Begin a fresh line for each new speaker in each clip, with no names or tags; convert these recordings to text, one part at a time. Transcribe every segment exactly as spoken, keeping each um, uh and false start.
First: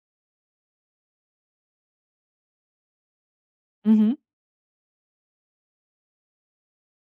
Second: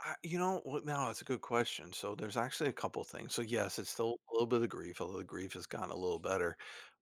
Ah, you know what now, that's a good question. So, there's actually a couple things. So, yes, it's
Mhm.
still a little bit of the grief, although the grief has gotten a little better,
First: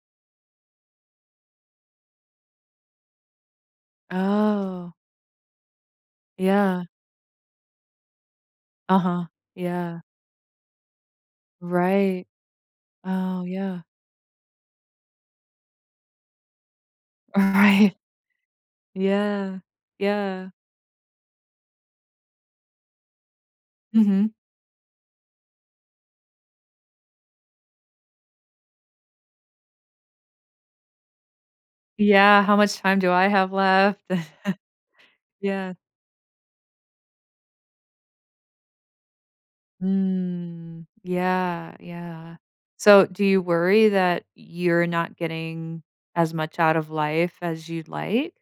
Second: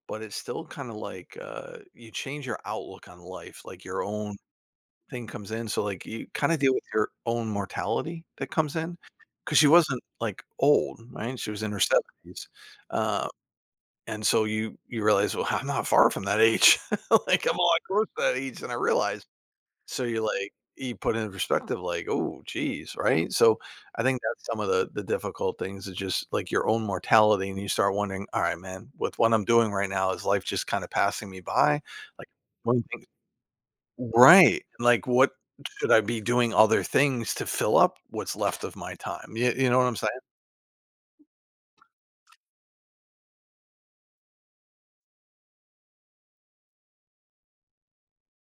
but it's still kinda like, uh, you change your outlook on life, like your own
Oh.
thing comes in, so, like, you kinda deal
Yeah.
with your own mortality that comes in,
Uh-huh,
'cause she
yeah.
wasn't, like, old, right? She was in her
Right.
seventies, uh,
Oh, yeah.
and so you you realize, "Well, I'm not far from that age." Like, I'm a lot
Right.
closer to that age than I realized.
Yeah.
So, you're,
Yeah.
like you put it into perspective, like, "Oh, jeez." Right? So, I think
Mhm.
that's some of the the difficult things, is just, like, your own mortality, and you start wondering, "All right, man. With what I'm doing right now, is life just kinda passing me by?" Like,
Yeah. "How much
one
time
thing
do I have left?"
Right. Like, what
Yeah.
should I be doing other things to fill up what's left of my time? You you know what I'm saying?
Mm. Yeah, yeah. So, do you worry that you're not getting as much out of life as you'd like?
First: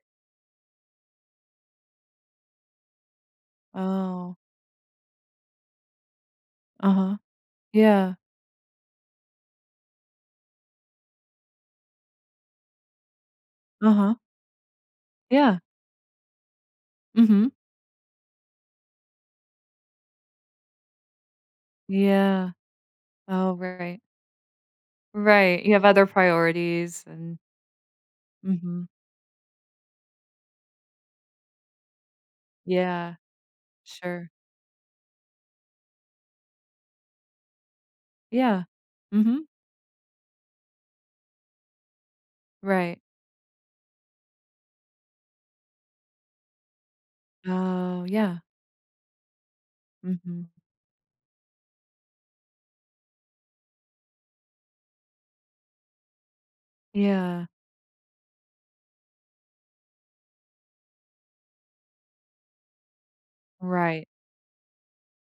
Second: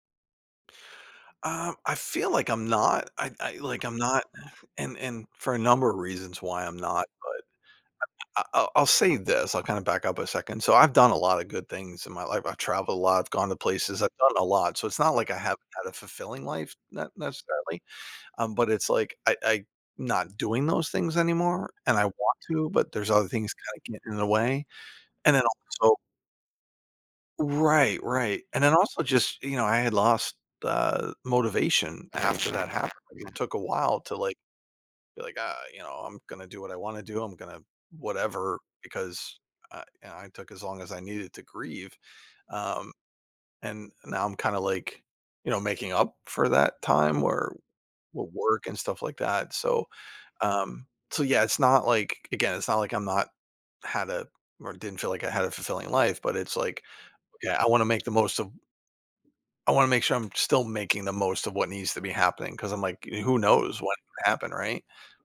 Um, I feel like I'm not. I I like, I'm not
Oh.
and and for a number of reasons why I'm not,
Uh-huh.
but
Yeah.
I I I I'll I'll say this, I'll kinda back up a second. So, I've done a lotta good things in my life. I've traveled a lot, I've gone to places, I've
Uh-huh.
done a lot, so it's not like I haven't
Yeah.
had a fulfilling life, n
Mhm.
necessarily, um, but it's like I I not doing those things anymore, and I want
Yeah.
to, but there's other
Oh,
things kinda
right.
getting in the way, and then
Right, you have
also
other priorities and
Right, right. And then
Mhm.
also just, you know, I had lost, uh, motivation after that happened
Yeah.
to me. It took a while to,
Sure.
like, be, like, "Ah, you know, I'm gonna do what I wanna do. I'm gonna" whatever
Yeah.
because
Mhm.
I I took as long as I needed to grieve, um,
Right.
and now I'm kinda like, you know, making up for that time where
Oh,
w
yeah.
work and stuff like that, so,
Mhm.
um so, yeah, it's not like, again, it's not like I'm not had a or didn't feel like I had a fulfilling life, but it's like,
Yeah.
yeah, I wanna make the most of I wanna make sure I'm still making the most of what needs to be happening, 'cause I'm like, eh, who knows what
Right.
will happen, right?